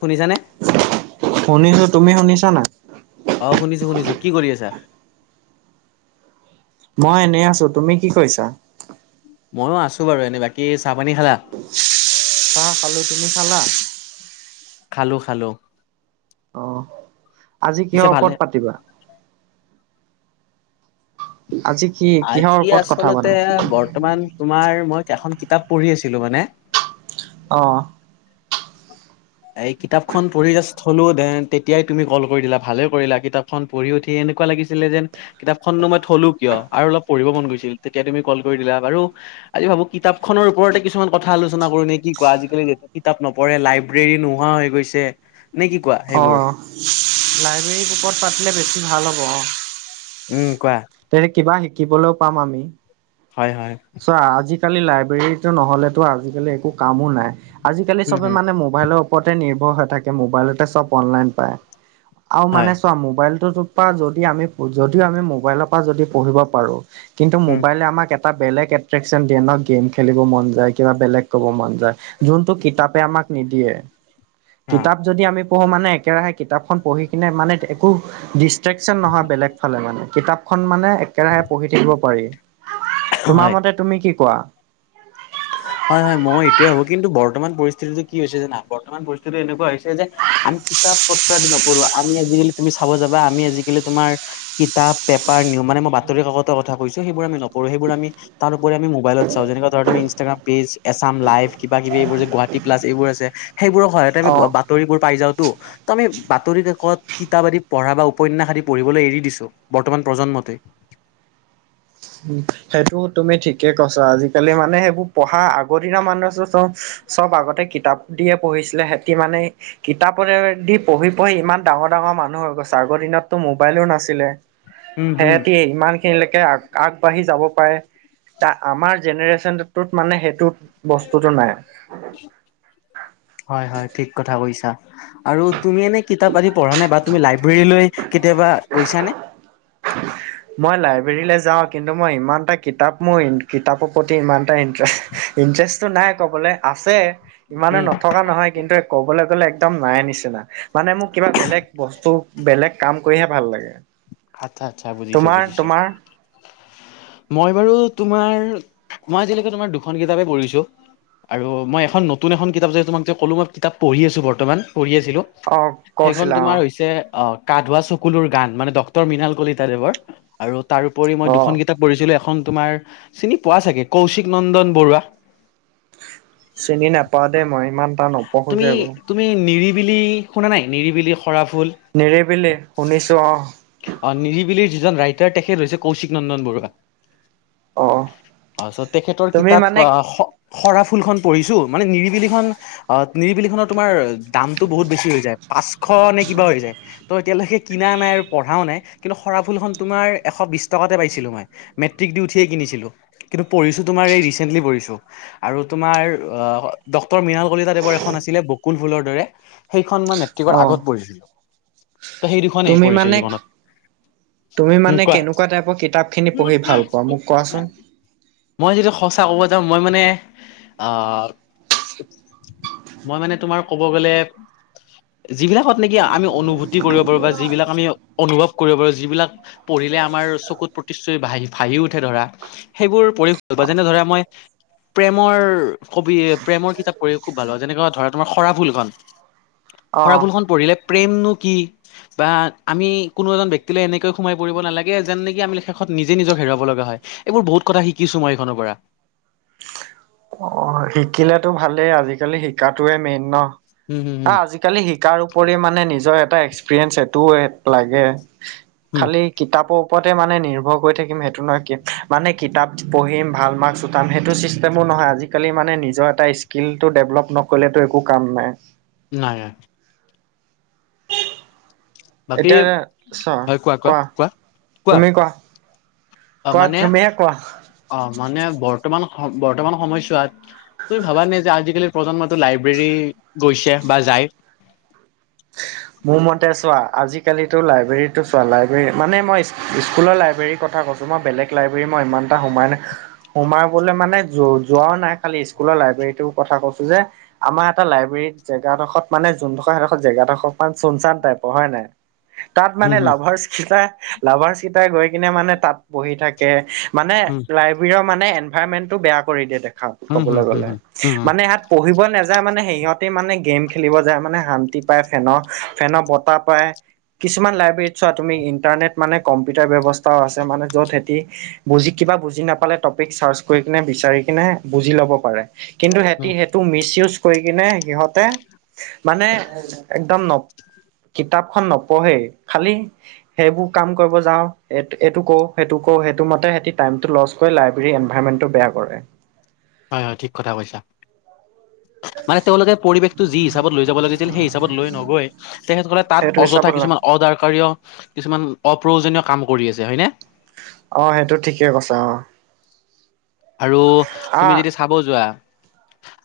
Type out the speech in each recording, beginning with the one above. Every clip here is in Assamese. শুনিছানে। শুনিছো তুমি শুনিছা নাই? অঁ' শুনিছো শুনিছো কি কৰি আছা? মই এনেই আছো। তুমি কি কৰিছা? ময়ো আছোঁ বাৰু এনেই বাকী চাহপানী খালা? অঁ' খালো তুমি খালা? খালো খালো। অঁ আজি পিছে কিহৰ ভালে ওপৰত পাতিবা। আজি কি কিহৰ আজি ওপৰত কথা আচলতে পাতা? বৰ্তমান তোমাৰ মই এখন কিতাপ পঢ়ি আছিলো মানে। অঁ' এই কিতাপখন পঢ়ি জাষ্ট থলো দেন তেতিয়াই তুমি কল কৰি দিলা ভালে কৰিলা কিতাপখন পঢ়ি উঠি এনেকুৱা লাগিছিলে যেন কিতাপখননো মই থলো কিয় আৰু অলপ পঢ়িব মন গৈছিল তেতিয়া তুমি কল কৰি দিলা বাৰু। আজি ভাবো কিতাপ খনৰওপৰতে কিছুমান কথা আলোচনা কৰো নে কি কোৱা আজিকালি যিহ কিতাপ নপৰে লাইব্ৰেৰী নোহোৱা হৈ গৈছে নে কি কোৱা সেইবোৰ অঁ'লাইব্ৰেৰী বুকত পাতিলে বেছি ভাল হ'ব অঁ' উম কোৱা। তেনে কিবা শিকিবলৈও পাম আমি। হয় হয়। চ' আজিকালি লাইব্ৰেৰীটো নহ'লেতো আজিকালি একো কামো নাই। আজিকালি উম হম চবে মানে মোবাইলৰ ওপৰতে নিৰ্ভৰ হৈ থাকে মোবাইলতে চব অনলাইন পায়। আও হয় মানে চোৱা মোবাইলটোতো- পা যদি আমি যদিও আমি মোবাইলৰ পৰা যদি পঢ়িব পাৰো কিন্তু, উম মোবাইলে আমাক এটা বেলেগ- কেট্ৰেকশ্যন দিয়ে ন গেম খেলিব মন যায় কিবা বেলেগ ক'ব মন যায়। যোনটো কিতাপে আমাক নিদিয়ে। অ কিতাপ- যদি আমি পঢ়ো মানে একেৰাহে কিতাপখন পঢ়ি কিনে মানে একো- ডিষ্ট্ৰেকচন নহয় বেলেগ ফালে মানে কিতাপখন মানে একেৰাহে পঢ়ি থাকিব পাৰি। তোমাৰ হয় মতে তুমি কি কোৱা? হয় হয়, ময়ো এইটোয়ে ভাবো, কিন্তু বৰ্তমান পৰিস্থিতিটো কি হৈছে জানা বৰ্তমান পৰিস্থিতিটো এনেকুৱা হৈছে যে- আমি কিতাপ পত্ৰ আদি নপঢ়ো আমি আজিকালি তুমি চাব যাবা আমি আজিকালি তোমাৰ- কিতাপ পেপাৰ নিয়ম মানে মই বাতৰি কাকতৰ কথা কৈছো সেইবোৰ আমি নপঢো সেইবোৰ আমি- তাৰ উপৰি আমি মোবাইলত চাওঁ যেনেকা ধৰা তুমি ইনষ্ট- ইষ্টাগ্ৰাম পেজ, এছাম লাইভ কিবা কিব এইবোৰ যে গুৱাহাটী প্লাছ এইবোৰ আছে সেইবোৰৰ সহায়তে আমি অ বা- তৰিবোৰ পাই যাওতো। ত আমি বাতৰি কাকত কিতাপ আদি পঢ়া বা উপন্যাস আদি পঢ়িবলৈ এৰি দিছো। বৰ্তমান প্ৰজন্মতে। সেইটো তুমি ঠিকে কৈছা আজিকালি মানে সেইবোৰ পঢ়া আগৰ দিনৰ মানুহ তো চব- চব আগতে কিতাপ দিয়ে পঢ়িছিলে সেঁতি মানে- কিতাপৰেদি পঢ়ি পঢ়ি ইমান ডাঙৰ ডাঙৰ মানুহ হৈ গৈছে আগৰ দিনততো মোবাইলো নাছিলে। উম হম সেহেঁতি ইমান খিনিলৈকে আগবাঢ়ি যাব পাৰে। তা আমাৰ জেনেৰেচনটোত মানে সেইটো বস্তুতোটো নাই। হয় হয়, ঠিক কথা কৈছা। আৰু তুমি এনেই কিতাপ আদি পঢ়া নে বা তুমি লাইব্ৰেৰীলৈ কেতিয়াবা গৈছা নে? মই লাইব্ৰেৰীলে যাওঁ, কিন্তু মই ইমান এটা কিতাপ মোৰ কিতাপৰ প্ৰতি ইমান- টা ইনট্ৰেষ্ট ইণ্টাৰেষ্টটো নাই কবলে আছে ইমানো উম নথকা নহয়, কিন্তু- ক'বলে গ'লে একদম নাই নিচিনা মানে মোক কিবা বেলেগ বস্তু বেলেগ কাম কৰিহে ভাল লাগে। আৎচ্ছা আৎচ্ছা বুজিছো তোমাৰ বুজিছো। তোমাৰ মই বাৰু তোমাৰ মই আজিলৈকে তোমাৰ দুখন কিতাপে পঢ়িছো। আৰু মই এখন নতুন এখন কিতাপ যে তোমাক যে কলো মই কিতাপ পঢি আছোঁ বৰ্তমান পঢ়ি আছিলোঁ। অ সেইখন কৈছিলা অ তোমাৰ হৈছে অঁ'। গা-ধোৱা চকুলৰ গান মানে ডক্টৰ মৃনাল কলিতাদেৱৰ আৰু তাৰ উপৰি মই অ দুখন কিতাপ- পঢ়িছিলো এখন তোমাৰ চিনি পোৱা চাগে কৌশিক নন্দন বৰুৱা। চিনি নাপাওঁ দেই মই ইমান- এটা নপঢ়ো যে তুমি এইবোৰ তুমি নিৰিবিলি শুনা নাই নিৰিবিলি সৰা ফুল। নিৰিবিলি শুনিছোঁ অঁ' অঁ' নিৰিবিলিৰ যিজন ৰাইটাৰ তেখেত হৈছে কৌশিক নন্দন বৰুৱা। অ পাছছ তেখেতৰ তুমি কিতাপ মানে আ হ- শৰা ফুলখন পঢ়িছো, মানে নিৰিবিলিখন- অ' নিৰিবিলি খনৰ তোমাৰ দামতটো বহুত বেছি হৈ যায় পাঁচশ নে কিবা হৈ যায়? ত এতিয়ালেকে কিনা নাই আৰু- পঢ়াও নাই, কিন্তু খৰা ফুলখন তোমাৰ এশ বিছ টকাতে পাইছিলোঁ মই মেট্ৰিক দি উঠিয়ে কিনিছিলোঁ। কিন্তু, পঢ়িছো তোমাৰ এই ৰিচেণ্টলি পঢ়িছো। আৰু তোমাৰ আহ ডক্টৰ মৃণাল কলিতাদেৱৰ এখন আছিলে বকুুল ফুলৰ দৰে। সেইখন মই মেট্ৰিকৰ অ আগত পঢ়িছিলো, ত সেই দুখনেই তুমি পঢ়িছিলো মানে জীৱনত। তুমি উম মানে কোৱা কেনেকুৱা টাইপৰ কিতাপ খিনি পঢ়ি ভাল পোৱা মোক কোৱাচোন? মই যদি সঁচা ক'ব যাওঁ মই মানে, আঁহ মই মানে তোমাৰ ক'ব গ'লে যিবিলাকত নেকি আমি অনুভূতি কৰিব পাৰোঁ, বা যিবিলাক আমি অনুভৱ কৰিব পাৰো, যিবিলাক পঢ়িললে আমাৰ চকুত প্ৰতিশ্ৰুতি ভাহি উঠে ধৰা। সেইবোৰ পৰিশ বা যেনে ধৰা মই প্ৰেমৰ কবি প্ৰেমৰ কিতাপ পঢ়ি খুব ভাল হয় যেনেকুৱা ধৰা তোমাৰ সৰা ফুলখন। অ সৰাফুলখন পঢ়িলে প্ৰেমনো কি বা আমি কোনো এজন ব্যক্তিলে এনেকৈ সোমাই পৰিব নালাগে যেন নেকি আমি শেষত নিজে নিজক হেৰুৱাব লগা হয়। এইবোৰ বহুত কথা শিকিছো মই এইখনৰ পৰা। অঁ শিকিলাতো ভালেই আজিকালি শিকাটোৱে মেইন ন। উম হুম হুম আজি কালি শিকাৰ উপৰিও মানে নিজৰ এটা এক্সপিৰিয়েন্ঞ্চ এইটোও লাগে। হুম খালি কিতাপৰ ওপৰতে মানে নিৰ্ভৰ কৰি থাকিম সেইটো নহয়, কি মানে কিতাপ পঢ়িম ভাল মাৰ্ক্স উঠাম, সেইটো ছিষ্টেমো নহয় আজিকালি মানে নিজৰ এটা স্কিলতটো ডেভলপ নকৰিলেতো একো কাম নাই। নাই। বাকী, এতিয়া হয় কোৱা কোৱা কোৱা? তুমি কোৱা? অ কোৱা মানে তুমিহে কোৱা। অ মানে বৰ্তমান বৰ্তমান সময়ছোৱাত। তুমি ভাবা নে যে আজিকালি প্ৰজন্মটো লাইব্ৰেৰী গৈছে বা যায়। [inaudible] মোৰ মতে চোৱা আজিকালিতো লাইব্ৰেৰীটো চোৱা লাইব্ৰেৰী মানে মই স্কুলৰ লাইব্ৰেৰীৰ কথা কৈ ছো, তোমাৰ বেলেগ লাইব্ৰেৰী মই ইমান এটা সোমাই নাই সোমাবলৈ মানে যো যোৱাও নাই। কালি স্কুলৰ লাইব্ৰেৰীটো কথা কৈছো যে আমাৰ এটা লাইব্ৰেৰীত জেগা ডখত মানে যোনডোখ সেইডখত জেগাডখৰ অকমান চোন চান টাইপৰ হয়‌ নাই? তাত মানে হুম লাভাছকেইটা লাভাছকিতাই গৈ কিনে মানে তাত বহি থাকে। মানে হুম লাই হোৰিঅ মানে এনভাইমেন্টটো বেয়া কৰি ‍ দিয়ে দেখাত হুম ক'বলৈ হুম হুম গ'লে হুম হুম হুম হুম মানে সেয়াত পঢ়িব নাযায় মানে সিহঁতি মানে গেম খেলিব যায় মানে শান্তিত পায় ফেনৰ, ফেনৰ বতাহ পায় কিছুমান লাইব্ৰেৰীত চোৱা তুমি ইণ্টাৰনেট মানে কম্পিউটাৰ ব্যৱস্থাও আছে মানে যত হেতি বুজি কিবা বুজি নাপালে টপিক চাৰ্চ কৰি কিনে বিচাৰি কিনে বুজি ল'ব পাৰে। কিন্তু সিহঁতি হুম সেইটো মিচ ইউজ কৰি কিনে সিহঁতে মানে একদম ন কিতাপখন নপঢ়েই, খালি সেইবোৰ কাম কৰিব যাওঁ, এইটো কও সেইটো কও সেইটো মতে সিতি টাইম টো লচ কৰি লাইব্ৰেৰী এনভাইৰেন্টমেণ্টো বেয়া কৰে। হয় হয় ঠিক কথা কৈছা। মানে তেওঁলোকে পৰিৱেশটো যি হিচাপত লৈ যাব লাগি ছিল সেই হিচাপত লৈ নগৈ তেখেতসকলে তাত সেইটো অযথা হিচাপত ন কিছুমান অদাকাৰীয় কিছুমান অপ্ৰয়োজনীয় কাম কৰি আছে হয়নে। অঁ সেইটো ঠিকে কৈছা অঁ। আৰু তুমি আহ যদি চাব যোৱা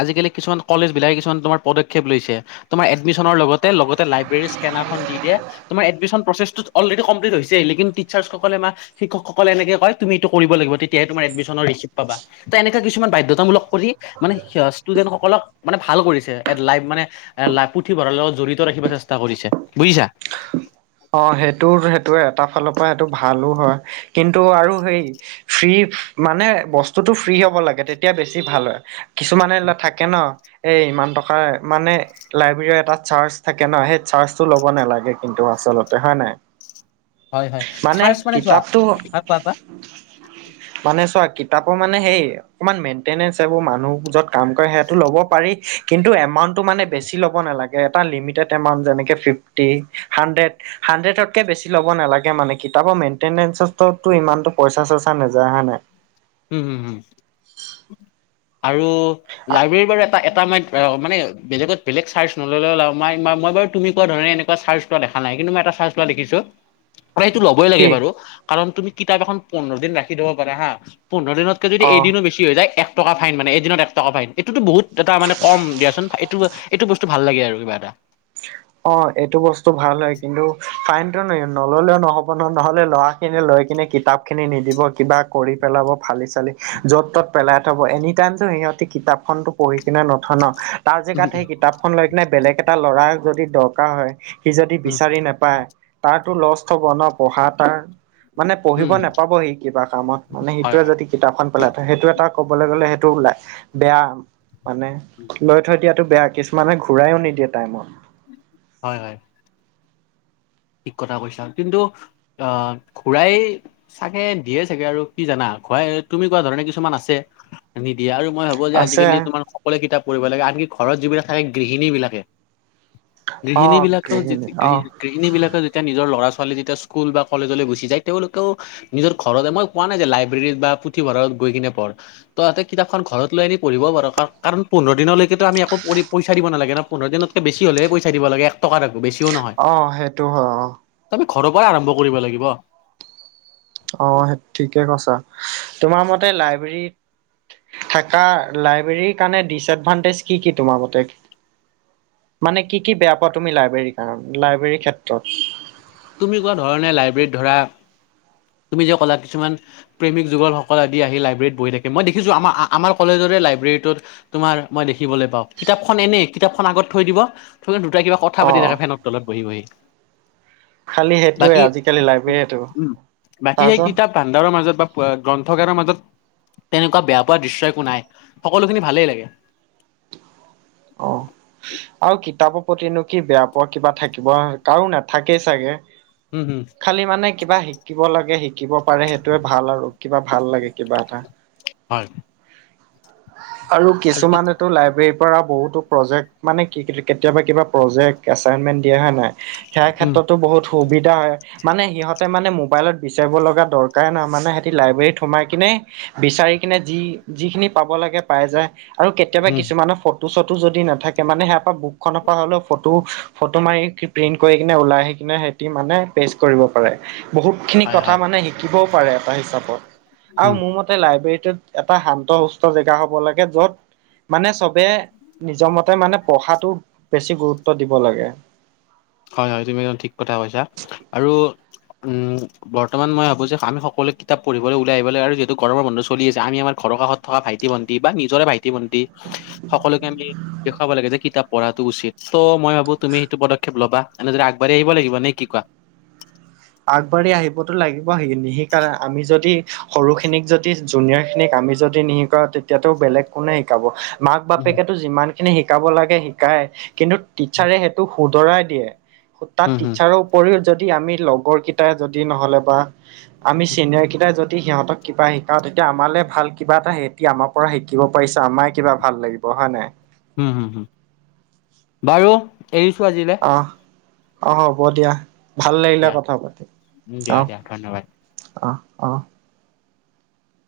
আজিকালি কিছুমান কলেজ বিলাকে কিছুমান তোমাৰ পদক্ষেপ লৈছে তোমাৰ এডমিশ্যনৰ লগতে, লগতে লাইব্ৰেৰী স্কেনাৰ খন দি দিয়ে। তোমাৰ এডমিশ্যন প্ৰচেছটো অলৰেডি কমপ্লিট হৈছে লেকিন টিচাৰ্চসকলে আমাৰ শিক্ষকসকলে এনেকে কয় তুমি এইটো কৰিব লাগিব, তেতিয়াহে তোমাৰ এডমিশ্যন ৰিচিপ পাবা। ত' এনেকা কিছুমান বাধ্যতামূলক কৰি মানে সি ষ্টুডেণ্টসকলক মানে ভাল কৰিছে এত লাইফ মানে এ লা পুথিভঁৰালৰ লগত জড়িত ৰাখিব চেষ্টা কৰিছে বুজিছা? অ সেইটো সেইটোৱে এটা ফালৰ পৰা সেইটো ভালো হয়। কিন্তু আৰু সেই ফ্ৰী মানে বস্তুটো ফ্ৰী হ'ব লাগে তেতিয়া বেছি ভাল হয়। কিছুমানে এইবিলাক থাকে ন, এ ইমান টকা মানে লাইব্ৰেৰীৰ এটা চাৰ্জ থাকে ন, সেই চাৰ্জটো ল'ব নালাগে কিন্তু আচলতে হয় নাই? হয় হয় চাৰ্চ মানে চোৱা, হয় কোৱা কোৱা? মানে চোৱা কিতাপৰ মানে হেৰিৰ অকমান মেইনটেনেন্স এইবোৰ মানুহ য'ত কাম কৰে সেইটো ল'ব পাৰি কিন্তু এমাউন্টটো মানে বেছি ল'ব নালা এটা লিমিটেড এমাউন্ট যেনেকে ফিফটি, হান্ডেট হান্ডেটতকে বেছি ল'ব নালাগে মানে কিতাপৰ মেইনটেনেন্সতটো টো ইমানটো পইচা - চইচা নেযায় হয় নে? উম হু হু আৰু লাইব্ৰেৰীৰ বাবে টা এটা মইত অ মানে বেলেগত বেলেগ চাৰ্জ নললেও লাই মই মই বাৰু তুমি কোৱা ধৰণে এনেকুৱা চাৰ্জ ত দেখা নাই কিন্তু মই এটা চাৰ্জ লোৱা দেখিছো প্ৰায়তো ল'বই কি লাগে বাৰু কাৰণ তুমি কিতাপ এখন পোন্ধৰ দিন ৰাখি থব পাৰে হা, পোন্ধৰ দিনত ত যদি অ এদিনো বেছি কি হৈ যায় এক টকা ফাইন মানে এদিনত এক টকা ফাইন এইটোতো বহুত এটা মানে কম দিয়াচোন ফা এইটো এইটো বস্তু ভাল লাগে আৰু কিবা এটা। অ এইটো বস্তু ভাল হয় কিন্তু ফাইনটো ন নললেও নহ'ব নহয় নহ'লে ল'ৰা খিনি লৈ কিনে কিতাপখিনি নিদিব, কিবা কৰি পেলাব, ফালি - চালি য'ত - ত'ত পেলাই থব, এনি টাইমতো সিহঁতি কিতাপখনতো পঢ়ি কিনে নথয় ন তাৰ উম জেগাত উম সেই কি তাপখন লৈ কিনে বেলেগ এটা ল'ৰাৰ যদি দৰকাৰ হয়, সি যদি উম বিচাৰি নেপায় তাৰতো লষ্ট হ'ব ন পঢ়া তাৰ মানে পঢ়িব উম নেপাব সি কিবা কামত মানে হয় সিটোৱে হয় যদি কিতাপখন পেলাই ত সেইটো এটা কবলৈ গ'লে সেইটো ওলাই, বেয়া মানে লৈ থৈ দিয়াটো বেয়া, কিছুমানে ঘূৰায়ো নিদিয়ে টাইমত। হয় হয়। ঠিক কথা কৈছা কিন্তু আহ ঘুৰাই চাগে দিয়ে চাগে আৰু কি জানা? ঘুৰাই তুমি কোৱা ধৰণে কিছুমান আছে নিদিয়ে আৰু মই ভাবো যে আছে আজিকালি তোমাৰ সকলোৱে কিতাপ পঢ়িব লাগে আনকি ঘৰত যিবিলাক থাকে গৃহিণীবিলাকে অ গৃহিণীবিলাকেও যি গৃহিণী তি গৃ অ গৃহিণীবিলাক ত যেতিয়া নিজৰ ল'ৰা - ছোৱালী যেতিয়া স্কুল বা কলেজলৈ গুচি যায় তেওঁলোকেও নিজৰ ঘৰতে, মই কোৱা নাই যে লাইব্ৰেৰীত বা পুথিভঁৰালত গৈ কিনে পঢ় তহঁতে কিতাপখন ঘৰত লৈ আনি পঢ়িব পাৰ কাৰ কাৰণ পোন্ধৰ দিনলৈকেতো আমি একো পঢ়ি পইচা দিব নালাগে ন পোন্ধৰ দিনত ত বেছি হলেহে পইচা দিব লাগে, এক টকা এটা বেছিও নহয় অ সেইটো হয় অ। তুমি ঘৰৰ পৰাই আৰম্ভ কৰিব লাগিব। অ সে ঠিকে কৈছা, তোমাৰ মতে লাইব্ৰেৰীত থাকা, লাইব্ৰেৰীৰ কাৰণে ডিচএডভানটেজ কি কি তোমাৰ মতে? মানে কি কি বেয়া পোৱা তুমি লাইব্ৰেৰীৰ কাৰণে লাইব্ৰেৰীৰ ক্ষেত্ৰত? তুমি কোৱা ধৰনে লাইব্ৰেৰীত ধৰা তুমি যে ক'লা কিছুমান প্ৰেমিক যুগলসকল আদি আহি লাইব্ৰেৰিত বহি থাকে, মই দেখিছোঁ আমাৰ আ আমাৰ কলেজৰে লাইব্ৰেৰিটোত তোমাৰ মই দেখিবলৈ পাওঁ, কিতাপখন এনেই কিতাপখন আগত থৈ দিব, থৈ দুটা কিবা কথা অ পাতি থাকে ফেনৰ তলত বহি - বহি। খালি সেইটোৱে বাকী আজিকালি লাইব্ৰেৰটো, উম বাকী সেই কিতাপ ভাণ্ডাৰৰ মাজত বা পোৱা গ্ৰন্থগাৰৰ মাজত। তেনেকুৱা বেয়া পোৱা দৃশ্য একো নাই সকলোখিনি ভালেই লাগে। অ আৰু কিতাপৰ প্ৰতিনো কি বেয়া পোৱা কিবা থাকিব কাৰো নাথাকেই চাগে উম হুম খালি মানে কিবা শিকিব লাগে শিকিব পাৰে সেইটোৱে ভাল আৰু কিবা ভাল লাগে কিবা এটা। হয়। আৰু কিছুমানেটো লাইব্ৰেৰীব পৰা বহুতো প্ৰজেক্ট মানে কি কেতিয়াবা কিবা প্ৰজেক্ট এচাইনমেন্ট দিয়া হয় নাই, সেইয়া উম ক্ষেত্ৰতো বহুত সুবিধা হয়। মানে সিহঁতে মানে মোবাইলত বিচাৰিব লগা দৰকাৰে নহয় মানে সিহতি লাইব্ৰেীত সোমাই কিনে, বিচাৰি কিনে যি যিখিনি পাব লাগে পাই যায় আৰু কেতিয়াবা উম কিছুমানৰ ফু, ফটো চটো যদি নাথাকে মানে সেয়াৰ পৰা বুকখনৰ পৰা হ'লেও ফটো ফটো মাৰি প্ৰিন্ট কৰি কিনে ওলাই আহি কিনে হে, মানে পেছ কৰিব পাৰে বহুত, খিনি হয় কথা হয় মানে শিকিবও পাৰে এটা হিচাপত আৰু উম মোৰ মতে, লাইব্ৰেৰীটোত এটা শান্ত সুস্থ জেগা হ'ব লাগে য'ত, মানে চবে নিজৰ মতে মানে পঢ়াটো বেছি গুৰুত্ব দিব লাগে। হয় হয় তুমি একদম ঠিক কথা কৈছা, আৰু বৰ্তমান মই ভাবো যে আমি সকলে কিতাপ পঢ়িবলৈ উলাই আহিব লাগে, আৰু যিহেতু বন্ধ গৰমৰ বন্ধ চলি আছে আমি আমৰ ঘৰৰ কষত, থকা ভাইটি ভণ্টি বা নিজৰে ভাইটি ভন্টি সকলোকে আমি, দেখুৱাব লাগে, যে কিতাপ পঢ়াটো উচিত ত মই ভাবো তুমি সেইটো পদ ক্ষেপ লবা, এনেদৰে আগবাহি আহিব লাগিব নে কি কোৱা? আগবাঢ়ি আহিবতো লাগিব সিনিক আমি যদি সৰু খিনিক যদি জুনিয়ৰ খিনিক আমি যদি নি, আ তেতিয়া টো বেলেগ কোনে শিকাব। মাক উম বাপেকেতো যিমান খিনি শিকাব লাগে শিকায় কিন্তু টিচাৰে, টো শুধৰাই দিয়ে সোতাত হম হম টিচাৰৰ উপৰিও যদি আমি লগ, সৰু কেইটাই যদি নহলে বা আমি চিনিয়ৰ কেইটাই যদি, দি সিহঁতক কিবা শিকাওঁ তেতিয়া আমালেই ভাল কিবা এটা সিহঁতি আমাৰ পৰা শিকিব পাৰিছে আমাৰে কিবা ভাল লাগিব। পঢ়া নাই? হম হুম হুম বাৰু এৰিছো আজিলে। অহ অহ হ'ব দিয়া ভাল লাগিলে দিয়া কথা পাতি উম, দিয়া অহ, দিয়া ধন্যবাদ অ অ।